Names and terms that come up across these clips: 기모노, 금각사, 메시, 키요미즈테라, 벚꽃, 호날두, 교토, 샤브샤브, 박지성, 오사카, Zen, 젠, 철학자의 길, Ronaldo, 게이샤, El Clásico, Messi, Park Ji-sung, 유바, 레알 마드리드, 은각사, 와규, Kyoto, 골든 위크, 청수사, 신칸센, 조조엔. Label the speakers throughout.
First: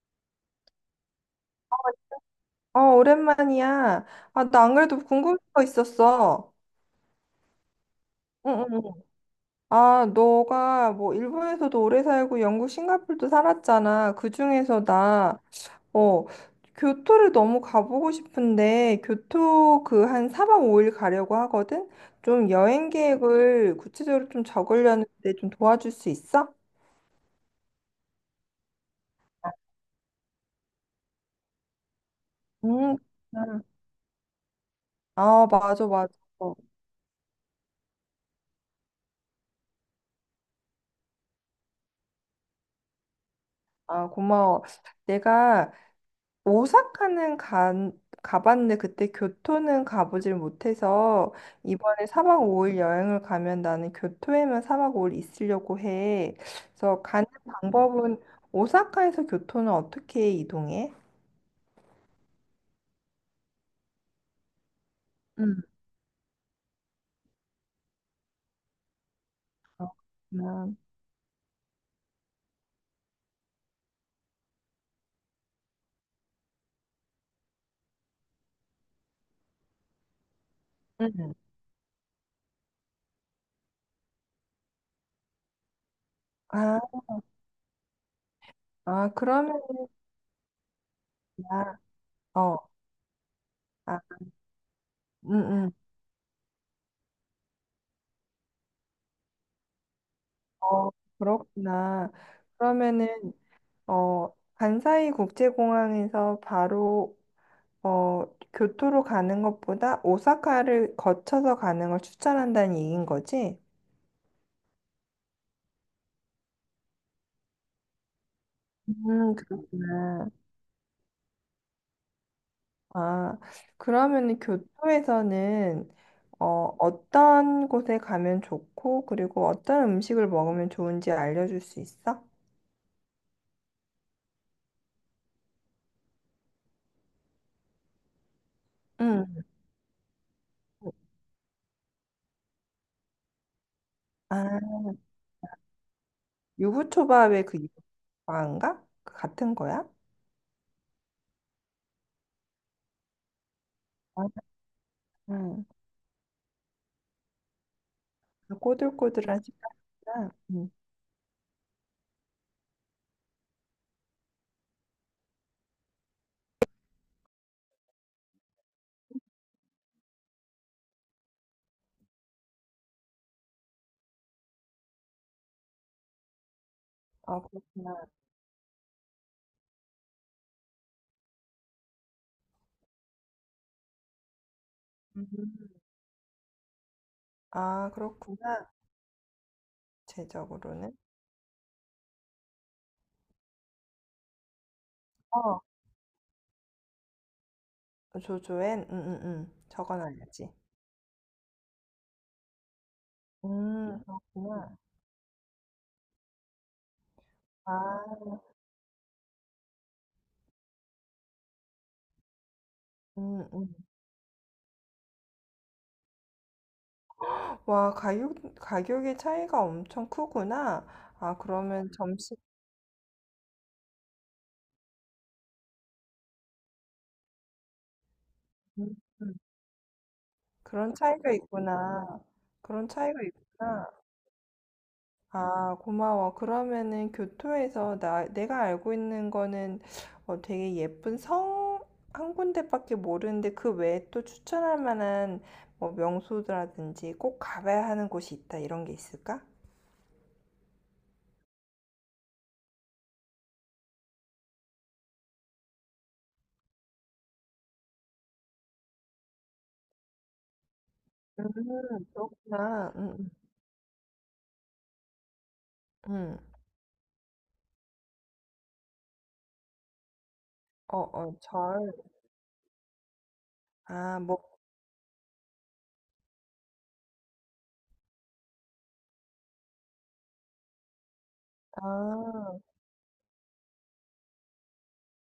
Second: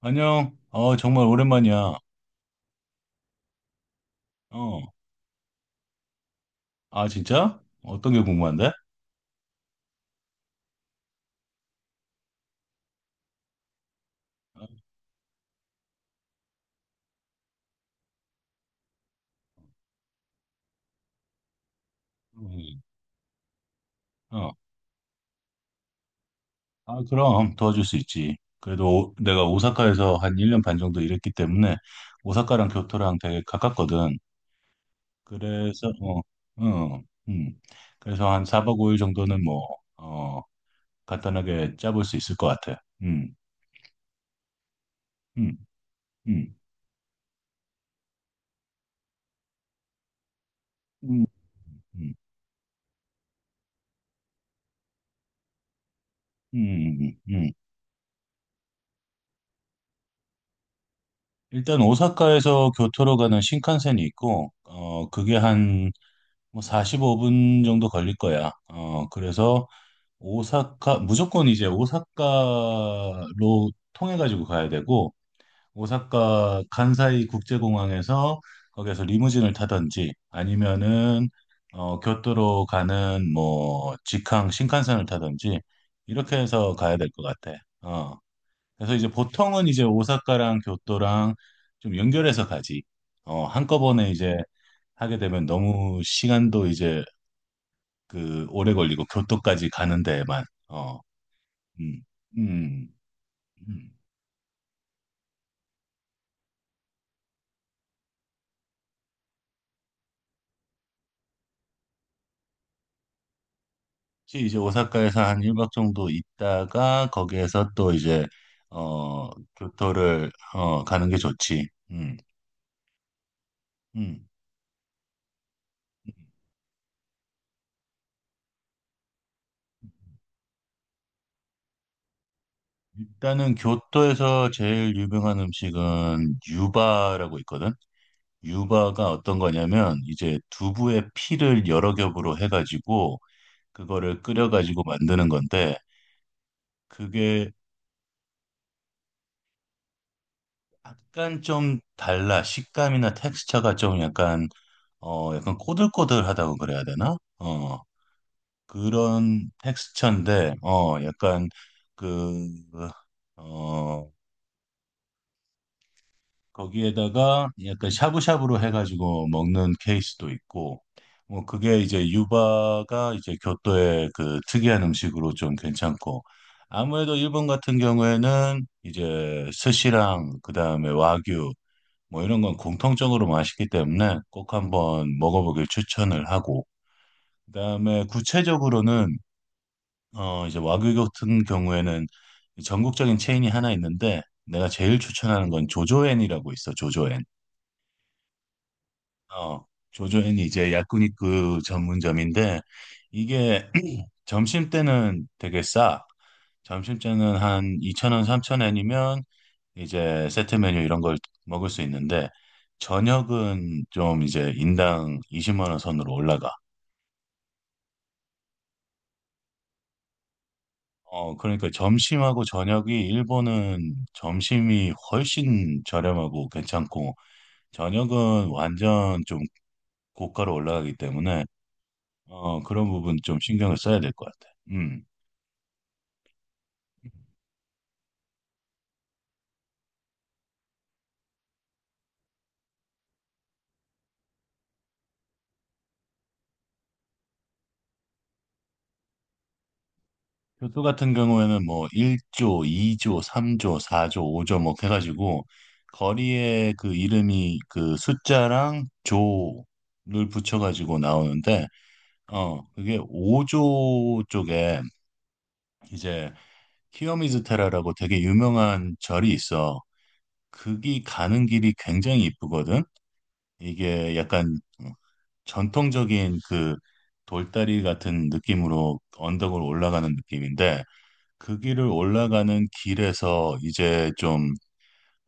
Speaker 1: 안녕. 정말 오랜만이야.
Speaker 2: 어, 오랜만이야. 아, 나 안
Speaker 1: 어.
Speaker 2: 그래도 궁금한 거 있었어.
Speaker 1: 아, 진짜? 어떤 게
Speaker 2: 응,
Speaker 1: 궁금한데?
Speaker 2: 응. 응. 아, 너가 뭐 일본에서도 오래 살고 영국, 싱가포르도 살았잖아. 그중에서 나, 어, 교토를 너무 가보고 싶은데, 교토 그 한 4박 5일 가려고 하거든? 좀
Speaker 1: 음,
Speaker 2: 여행 계획을 구체적으로 좀
Speaker 1: 어.
Speaker 2: 적으려는데 좀 도와줄 수 있어?
Speaker 1: 아, 그럼 도와줄 수 있지. 그래도 내가 오사카에서 한 1년 반 정도 일했기 때문에 오사카랑
Speaker 2: 응.
Speaker 1: 교토랑 되게 가깝거든.
Speaker 2: 아, 맞아,
Speaker 1: 그래서
Speaker 2: 맞아.
Speaker 1: 어, 어, 음. 그래서 한 4박 5일 정도는 뭐 어, 간단하게 짜볼 수 있을 것 같아. 음.
Speaker 2: 아, 고마워.
Speaker 1: 음.
Speaker 2: 내가
Speaker 1: 음.
Speaker 2: 오사카는 가봤는데 그때 교토는 가보질
Speaker 1: 음.
Speaker 2: 못해서 이번에
Speaker 1: 음.
Speaker 2: 사박 5일 여행을 가면 나는 교토에만 사박 5일 있으려고 해. 그래서
Speaker 1: 음.
Speaker 2: 가는
Speaker 1: 음. 음.
Speaker 2: 방법은 오사카에서 교토는 어떻게 이동해?
Speaker 1: 일단 오사카에서 교토로 가는 신칸센이 있고, 그게
Speaker 2: 음.
Speaker 1: 한 뭐 45분 정도 걸릴 거야. 그래서
Speaker 2: 어, 그렇구나.
Speaker 1: 오사카, 무조건 이제 오사카로 통해가지고 가야 되고, 오사카 간사이 국제공항에서 거기에서 리무진을 타든지 아니면은
Speaker 2: 음.
Speaker 1: 교토로 가는 뭐 직항 신칸센을 타든지 이렇게 해서
Speaker 2: 아,
Speaker 1: 가야 될 것 같아. 그래서 이제
Speaker 2: 아, 그러면,
Speaker 1: 보통은 이제 오사카랑 교토랑
Speaker 2: 나,
Speaker 1: 좀 연결해서
Speaker 2: 어,
Speaker 1: 가지.
Speaker 2: 아,
Speaker 1: 한꺼번에 이제 하게
Speaker 2: 음,
Speaker 1: 되면
Speaker 2: 음,
Speaker 1: 너무 시간도 이제 그 오래 걸리고 교토까지 가는 데만,
Speaker 2: 어,
Speaker 1: 어, 음,
Speaker 2: 그렇구나.
Speaker 1: 음,
Speaker 2: 그러면은,
Speaker 1: 음.
Speaker 2: 어, 간사이 국제공항에서 바로 어, 교토로 가는 것보다 오사카를 거쳐서 가는 걸 추천한다는 얘기인 거지?
Speaker 1: 혹시 이제 오사카에서 한 1박 정도 있다가 거기에서 또 이제 어, 교토를
Speaker 2: 그렇구나.
Speaker 1: 가는 게 좋지.
Speaker 2: 아,
Speaker 1: 음.
Speaker 2: 그러면은 교토에서는 어, 어떤 곳에 가면 좋고, 그리고 어떤 음식을 먹으면 좋은지 알려줄 수 있어?
Speaker 1: 일단은 교토에서 제일 유명한 음식은 유바라고 있거든. 유바가 어떤
Speaker 2: 응.
Speaker 1: 거냐면 이제 두부의 피를 여러 겹으로 해가지고 그거를
Speaker 2: 아,
Speaker 1: 끓여가지고 만드는 건데,
Speaker 2: 유부초밥의
Speaker 1: 그게
Speaker 2: 그 유부초밥인가? 그 같은 거야?
Speaker 1: 약간 좀 달라. 식감이나 텍스처가 좀
Speaker 2: 아,
Speaker 1: 약간
Speaker 2: 응.
Speaker 1: 꼬들꼬들하다고 그래야 되나?
Speaker 2: 그 꼬들꼬들한
Speaker 1: 그런
Speaker 2: 식감이구나.
Speaker 1: 텍스처인데,
Speaker 2: 음.
Speaker 1: 약간 그, 어, 거기에다가 약간 샤브샤브로 해가지고 먹는 케이스도 있고, 뭐 그게 이제 유바가 이제 교토의 그 특이한 음식으로 좀 괜찮고, 아무래도
Speaker 2: 아,
Speaker 1: 일본 같은
Speaker 2: 그렇구나.
Speaker 1: 경우에는 이제 스시랑 그다음에 와규 뭐 이런 건 공통적으로 맛있기 때문에 꼭 한번
Speaker 2: 음.
Speaker 1: 먹어보길 추천을 하고,
Speaker 2: 아,
Speaker 1: 그다음에
Speaker 2: 그렇구나.
Speaker 1: 구체적으로는 이제
Speaker 2: 제적으로는.
Speaker 1: 와규 같은 경우에는 전국적인 체인이 하나 있는데, 내가 제일 추천하는
Speaker 2: 어.
Speaker 1: 건 조조엔이라고 있어. 조조엔.
Speaker 2: 조조엔 응응응
Speaker 1: 어 조조엔이
Speaker 2: 적어놔야지.
Speaker 1: 이제 야쿠니크 전문점인데 이게
Speaker 2: 음,
Speaker 1: 점심
Speaker 2: 그렇구나.
Speaker 1: 때는 되게 싸. 점심때는
Speaker 2: 아.
Speaker 1: 한 2,000원, 3,000원이면 이제 세트 메뉴 이런 걸 먹을 수 있는데,
Speaker 2: 음음.
Speaker 1: 저녁은 좀 이제 인당 20만 원 선으로 올라가.
Speaker 2: 와, 가격의 차이가 엄청 크구나. 아,
Speaker 1: 그러니까
Speaker 2: 그러면 점심.
Speaker 1: 점심하고 저녁이, 일본은 점심이 훨씬 저렴하고 괜찮고, 저녁은
Speaker 2: 음,
Speaker 1: 완전
Speaker 2: 음.
Speaker 1: 좀 고가로
Speaker 2: 그런
Speaker 1: 올라가기
Speaker 2: 차이가
Speaker 1: 때문에
Speaker 2: 있구나. 그런
Speaker 1: 그런 부분
Speaker 2: 차이가
Speaker 1: 좀 신경을
Speaker 2: 있구나.
Speaker 1: 써야 될 것 같아. 음.
Speaker 2: 아, 고마워. 그러면은 교토에서 나 내가 알고 있는 거는 어, 되게 예쁜 성 한 군데밖에 모르는데 그 외에 또 추천할 만한 뭐 명소라든지 꼭 가봐야 하는 곳이 있다 이런 게 있을까?
Speaker 1: 교토 같은 경우에는 뭐 1조, 2조, 3조, 4조, 5조 뭐 해가지고 거리에 그 이름이 그 숫자랑 조를 붙여가지고 나오는데,
Speaker 2: 음, 그렇구나.
Speaker 1: 그게 5조 쪽에 이제
Speaker 2: 음.
Speaker 1: 키요미즈테라라고 되게 유명한 절이 있어.
Speaker 2: 어,
Speaker 1: 거기
Speaker 2: 어,
Speaker 1: 가는 길이
Speaker 2: 절.
Speaker 1: 굉장히 이쁘거든. 이게
Speaker 2: 아, 뭐,
Speaker 1: 약간 전통적인 그 돌다리 같은 느낌으로 언덕을 올라가는 느낌인데, 그 길을
Speaker 2: 아,
Speaker 1: 올라가는 길에서 이제 좀,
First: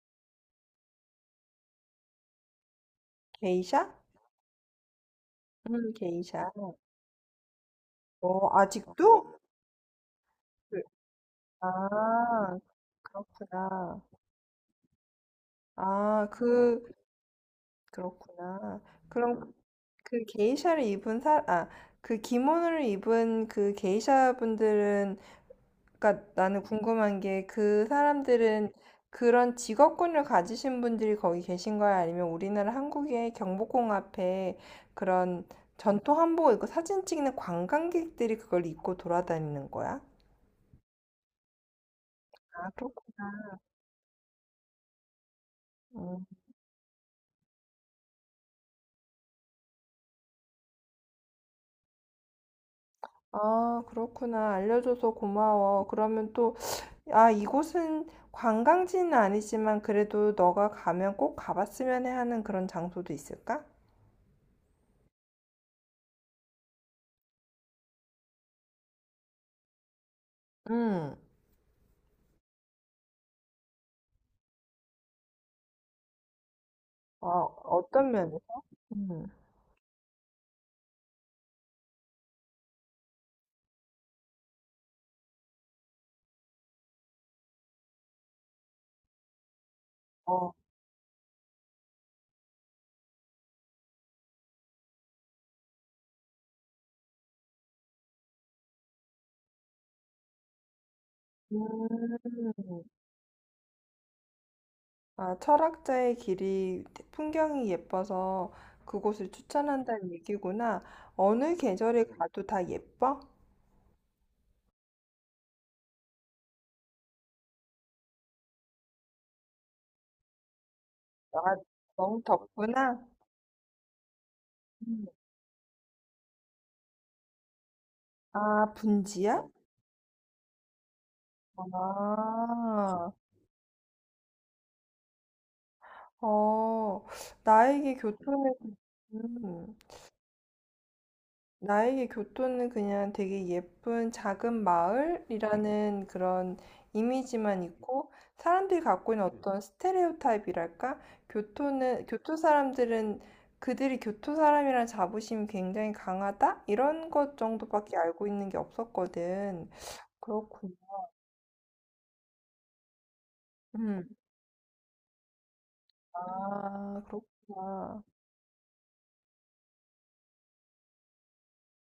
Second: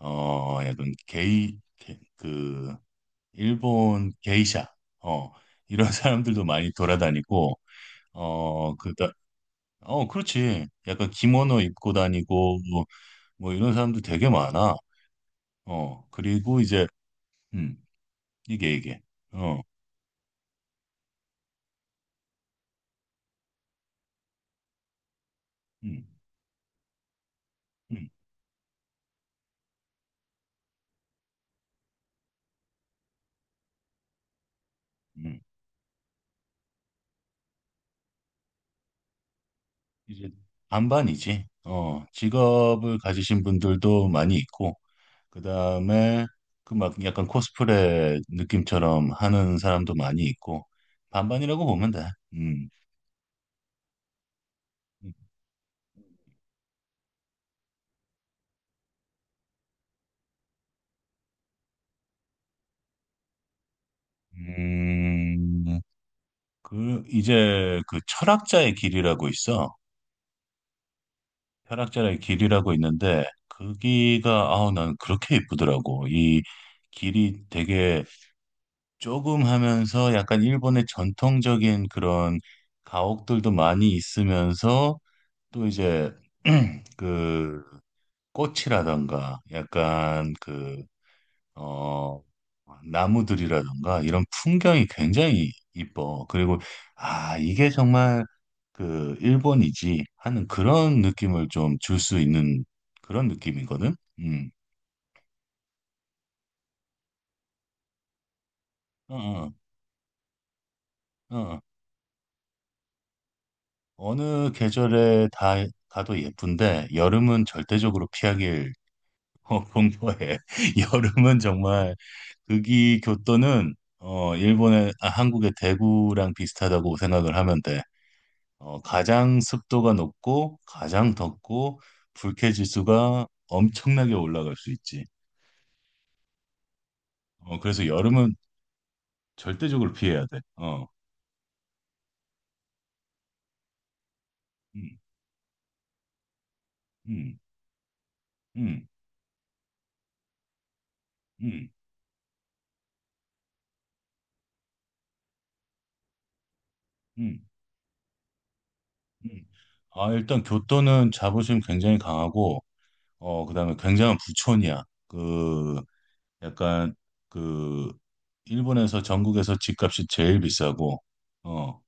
Speaker 1: 약간
Speaker 2: 게이샤?
Speaker 1: 일본 게이샤, 어, 이런 사람들도
Speaker 2: 게이샤.
Speaker 1: 많이 돌아다니고,
Speaker 2: 어,
Speaker 1: 어, 그다,
Speaker 2: 아직도?
Speaker 1: 그렇지.
Speaker 2: 그,
Speaker 1: 약간 기모노 입고 다니고,
Speaker 2: 아,
Speaker 1: 뭐 이런
Speaker 2: 그렇구나.
Speaker 1: 사람들 되게 많아.
Speaker 2: 아,
Speaker 1: 그리고
Speaker 2: 그,
Speaker 1: 이제, 음, 이게,
Speaker 2: 그렇구나.
Speaker 1: 이게,
Speaker 2: 그럼
Speaker 1: 어,
Speaker 2: 그 게이샤를 입은 아, 그 기모노를 입은 그 게이샤 분들은
Speaker 1: 음,
Speaker 2: 그러니까 나는 궁금한 게 그
Speaker 1: 음,
Speaker 2: 사람들은 그런 직업군을 가지신 분들이 거기 계신 거야? 아니면 우리나라 한국의 경복궁 앞에
Speaker 1: 음,
Speaker 2: 그런 전통 한복을 입고 사진 찍는 관광객들이 그걸 입고 돌아다니는 거야?
Speaker 1: 이제 반반이지.
Speaker 2: 아,
Speaker 1: 직업을 가지신 분들도 많이 있고, 그
Speaker 2: 그렇구나.
Speaker 1: 다음에 그 막 약간 코스프레 느낌처럼 하는 사람도 많이 있고, 반반이라고 보면 돼. 음.
Speaker 2: 아, 그렇구나. 알려줘서 고마워. 그러면 또, 아, 이곳은 관광지는 아니지만 그래도 너가 가면 꼭 가봤으면 해 하는 그런 장소도 있을까?
Speaker 1: 음, 그 이제 그 철학자의 길이라고 있어.
Speaker 2: 응.
Speaker 1: 철학자의 길이라고 있는데 거기가, 아우, 난 그렇게 예쁘더라고. 이
Speaker 2: 아,
Speaker 1: 길이 되게
Speaker 2: 어떤 면에서? 음.
Speaker 1: 조금 하면서 약간 일본의 전통적인 그런 가옥들도 많이 있으면서 또 이제 그 꽃이라던가, 약간
Speaker 2: 어.
Speaker 1: 어, 나무들이라던가 이런 풍경이 굉장히 이뻐. 그리고 아, 이게 정말 그 일본이지 하는 그런 느낌을 좀 줄 수 있는
Speaker 2: 음.
Speaker 1: 그런 느낌이거든. 음.
Speaker 2: 아, 철학자의 길이 풍경이 예뻐서 그곳을
Speaker 1: 어,
Speaker 2: 추천한다는 얘기구나.
Speaker 1: 어,
Speaker 2: 어느
Speaker 1: 어.
Speaker 2: 계절에 가도 다 예뻐?
Speaker 1: 어느 계절에 다 가도 예쁜데, 여름은 절대적으로 피하길 공부해. 여름은
Speaker 2: 아,
Speaker 1: 정말,
Speaker 2: 너무 덥구나.
Speaker 1: 거기 교토는 일본의,
Speaker 2: 음.
Speaker 1: 한국의 대구랑 비슷하다고 생각을 하면 돼.
Speaker 2: 아,
Speaker 1: 가장
Speaker 2: 분지야?
Speaker 1: 습도가 높고 가장 덥고 불쾌
Speaker 2: 아,
Speaker 1: 지수가 엄청나게 올라갈 수 있지.
Speaker 2: 어,
Speaker 1: 그래서
Speaker 2: 나에게
Speaker 1: 여름은
Speaker 2: 교통의, 음.
Speaker 1: 절대적으로 피해야 돼. 어.
Speaker 2: 나에게 교토는 그냥 되게 예쁜 작은
Speaker 1: 음.
Speaker 2: 마을이라는 그런
Speaker 1: 음.
Speaker 2: 이미지만 있고 사람들이
Speaker 1: 음.
Speaker 2: 갖고 있는 어떤 스테레오타입이랄까?
Speaker 1: 음.
Speaker 2: 교토는 교토 사람들은 그들이 교토 사람이라는 자부심이 굉장히 강하다? 이런 것
Speaker 1: 음.
Speaker 2: 정도밖에 알고 있는 게
Speaker 1: 음.
Speaker 2: 없었거든.
Speaker 1: 아, 일단
Speaker 2: 그렇구나.
Speaker 1: 교토는 자부심 굉장히 강하고 그다음에
Speaker 2: 음.
Speaker 1: 굉장한 부촌이야. 그 약간
Speaker 2: 아,
Speaker 1: 그
Speaker 2: 그렇구나.
Speaker 1: 일본에서, 전국에서 집값이 제일 비싸고, 어,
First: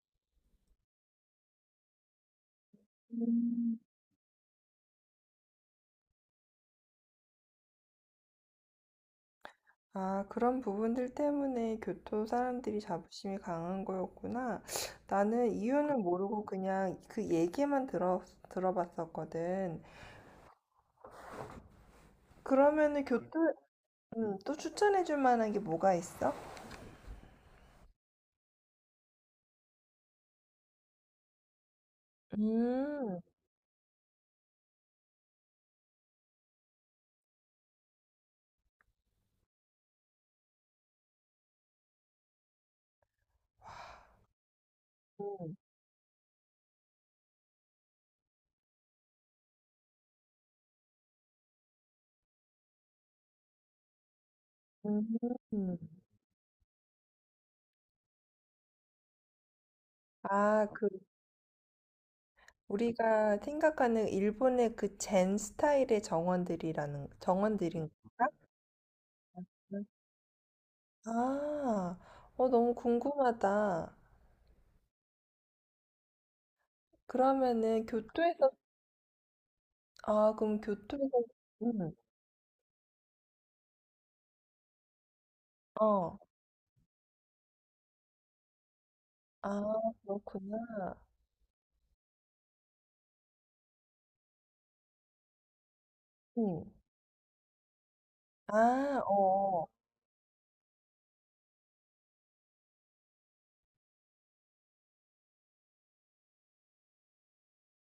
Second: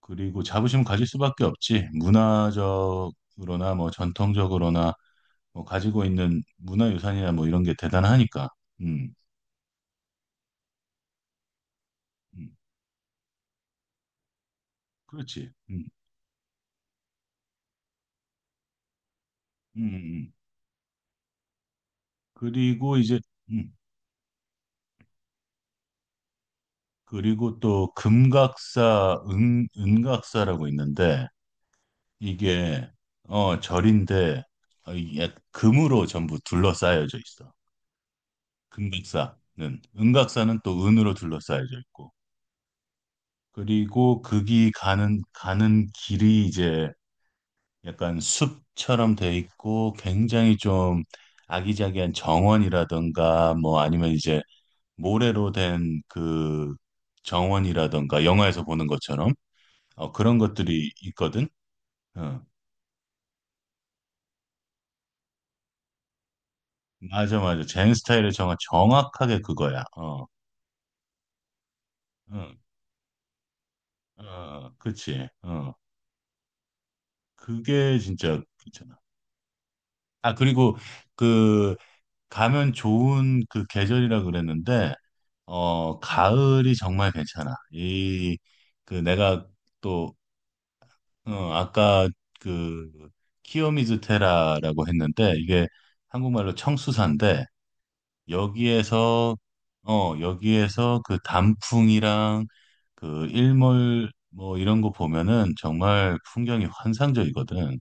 Speaker 1: 그리고 자부심 가질 수밖에 없지. 문화적으로나
Speaker 2: 음.
Speaker 1: 뭐 전통적으로나 뭐 가지고 있는 문화유산이나 뭐 이런 게 대단하니까. 음,
Speaker 2: 아, 그런 부분들 때문에 교토
Speaker 1: 음,
Speaker 2: 사람들이 자부심이 강한 거였구나. 나는
Speaker 1: 그렇지.
Speaker 2: 이유는 모르고 그냥 그 얘기만 들어봤었거든.
Speaker 1: 음. 그리고
Speaker 2: 그러면은
Speaker 1: 이제,
Speaker 2: 교토,
Speaker 1: 음,
Speaker 2: 또 추천해줄 만한 게 뭐가 있어?
Speaker 1: 그리고 또 금각사, 은, 은각사라고 있는데, 이게
Speaker 2: 음,
Speaker 1: 절인데, 이게 금으로 전부 둘러싸여져 있어. 금각사는. 은각사는 또 은으로 둘러싸여져 있고. 그리고 거기 가는 길이 이제 약간 숲처럼 돼 있고, 굉장히 좀 아기자기한 정원이라든가, 뭐 아니면 이제
Speaker 2: 음,
Speaker 1: 모래로
Speaker 2: 음.
Speaker 1: 된 그 정원이라든가, 영화에서 보는 것처럼 그런
Speaker 2: 아, 그,
Speaker 1: 것들이 있거든. 어,
Speaker 2: 우리가 생각하는 일본의 그 젠 스타일의 정원들이라는,
Speaker 1: 맞아 맞아.
Speaker 2: 정원들인가?
Speaker 1: 젠 스타일의, 정화 정확하게 그거야. 어,
Speaker 2: 아, 어,
Speaker 1: 응,
Speaker 2: 너무 궁금하다.
Speaker 1: 어, 그치.
Speaker 2: 그러면은
Speaker 1: 그게 진짜
Speaker 2: 교토에서
Speaker 1: 괜찮아. 아,
Speaker 2: 아, 그럼
Speaker 1: 그리고
Speaker 2: 교토에서.
Speaker 1: 그
Speaker 2: 음.
Speaker 1: 가면 좋은 그 계절이라 그랬는데,
Speaker 2: 어.
Speaker 1: 가을이 정말 괜찮아. 내가
Speaker 2: 아,
Speaker 1: 또,
Speaker 2: 그렇구나.
Speaker 1: 아까 그, 키요미즈테라라고 했는데, 이게 한국말로
Speaker 2: 음.
Speaker 1: 청수사인데,
Speaker 2: 아,
Speaker 1: 여기에서,
Speaker 2: 어,
Speaker 1: 여기에서 그 단풍이랑 그 일몰 뭐 이런 거 보면은 정말 풍경이 환상적이거든.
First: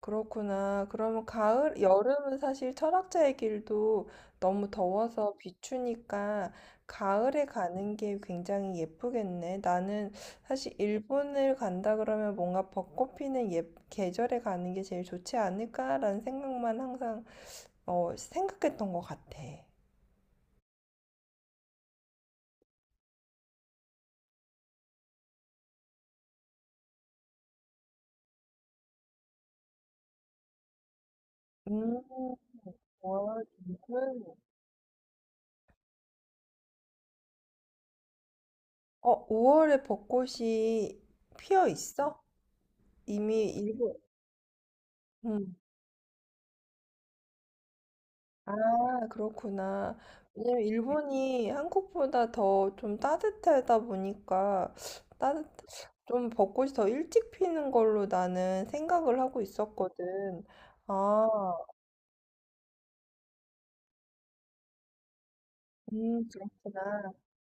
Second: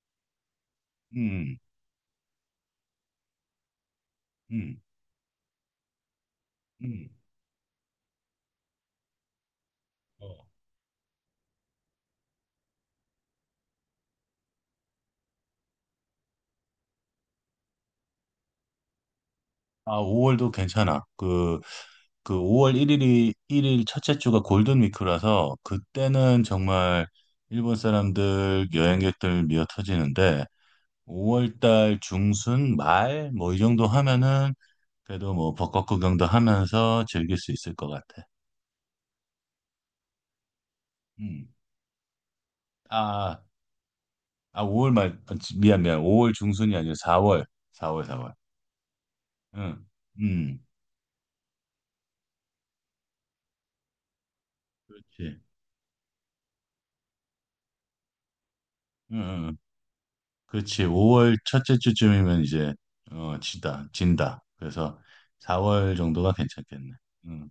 Speaker 2: 그렇구나. 그러면
Speaker 1: 음,
Speaker 2: 가을, 여름은 사실 철학자의 길도 너무
Speaker 1: 음,
Speaker 2: 더워서 비추니까
Speaker 1: 음.
Speaker 2: 가을에 가는 게 굉장히 예쁘겠네. 나는
Speaker 1: 어.
Speaker 2: 사실 일본을 간다 그러면 뭔가 벚꽃 피는 계절에 가는 게 제일 좋지 않을까라는 생각만 항상, 어, 생각했던 것 같아.
Speaker 1: 아, 5월도 괜찮아. 그 5월 1일이, 1일 첫째 주가 골든 위크라서 그때는 정말 일본 사람들, 여행객들 미어 터지는데, 5월 달
Speaker 2: 음.
Speaker 1: 중순 말
Speaker 2: 와,
Speaker 1: 뭐 이 정도
Speaker 2: 정말.
Speaker 1: 하면은 그래도 뭐 벚꽃 구경도 하면서 즐길 수 있을 것 같아.
Speaker 2: 어, 5월에 벚꽃이
Speaker 1: 음.
Speaker 2: 피어 있어?
Speaker 1: 아,
Speaker 2: 이미 일본,
Speaker 1: 아 5월 말, 아,
Speaker 2: 음.
Speaker 1: 미안 미안. 5월 중순이 아니라 4월. 4월 4월.
Speaker 2: 아,
Speaker 1: 응.
Speaker 2: 그렇구나.
Speaker 1: 음.
Speaker 2: 왜냐면 일본이 한국보다 더 좀 따뜻하다 보니까
Speaker 1: 그렇지.
Speaker 2: 따뜻, 좀 벚꽃이 더 일찍 피는 걸로 나는
Speaker 1: 응.
Speaker 2: 생각을 하고
Speaker 1: 응. 응.
Speaker 2: 있었거든.
Speaker 1: 그렇지.
Speaker 2: 아,
Speaker 1: 5월 첫째 주쯤이면 이제 진다 진다. 그래서 4월 정도가 괜찮겠네.
Speaker 2: 그렇구나.
Speaker 1: 음,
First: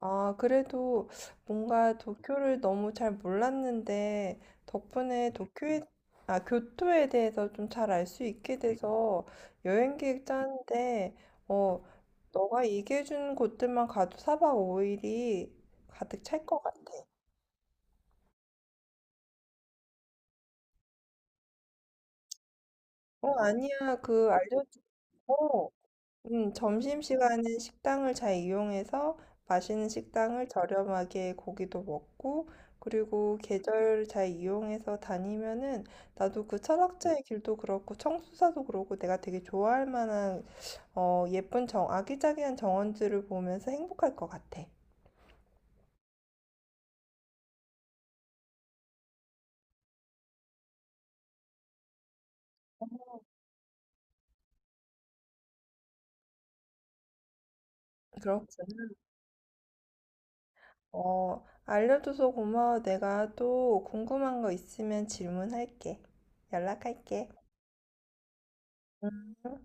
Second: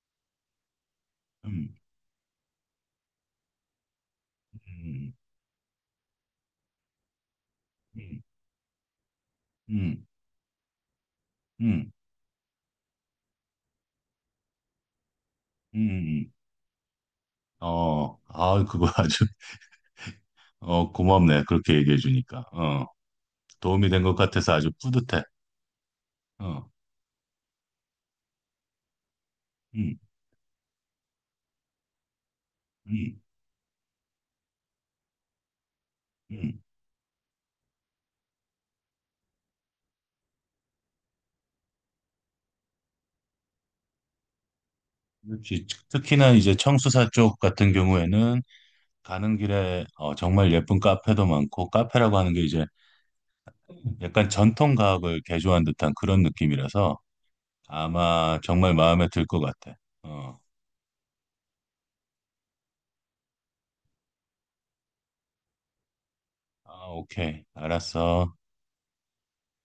Speaker 2: 아, 그래도
Speaker 1: 음,
Speaker 2: 뭔가 도쿄를 너무 잘 몰랐는데,
Speaker 1: 음,
Speaker 2: 덕분에 교토에 대해서 좀 잘 알
Speaker 1: 음,
Speaker 2: 수 있게 돼서
Speaker 1: 음,
Speaker 2: 여행
Speaker 1: 음,
Speaker 2: 계획 짜는데, 어,
Speaker 1: 음,
Speaker 2: 너가 얘기해준 곳들만 가도 사박오일이 가득
Speaker 1: 음.
Speaker 2: 찰 것 같아.
Speaker 1: 아 그거 아주 고맙네. 그렇게 얘기해 주니까
Speaker 2: 어,
Speaker 1: 도움이
Speaker 2: 아니야.
Speaker 1: 된 것
Speaker 2: 그,
Speaker 1: 같아서 아주
Speaker 2: 알려줘.
Speaker 1: 뿌듯해. 어,
Speaker 2: 점심시간에 식당을 잘 이용해서 맛있는
Speaker 1: 음,
Speaker 2: 식당을 저렴하게 고기도 먹고,
Speaker 1: 음,
Speaker 2: 그리고 계절 잘 이용해서 다니면은 나도
Speaker 1: 음.
Speaker 2: 그 철학자의 길도 그렇고 청수사도 그렇고 내가 되게 좋아할 만한 어, 예쁜 아기자기한 정원들을 보면서 행복할 것 같아.
Speaker 1: 그렇지. 특히나 이제 청수사 쪽 같은 경우에는 가는 길에 정말 예쁜 카페도 많고, 카페라고 하는 게 이제 약간 전통 과학을 개조한 듯한 그런 느낌이라서 아마
Speaker 2: 그렇군.
Speaker 1: 정말 마음에 들 것 같아. 어.
Speaker 2: 어, 알려줘서 고마워. 내가 또 궁금한 거 있으면 질문할게.
Speaker 1: 아,
Speaker 2: 연락할게.
Speaker 1: 오케이. 알았어.
Speaker 2: 음.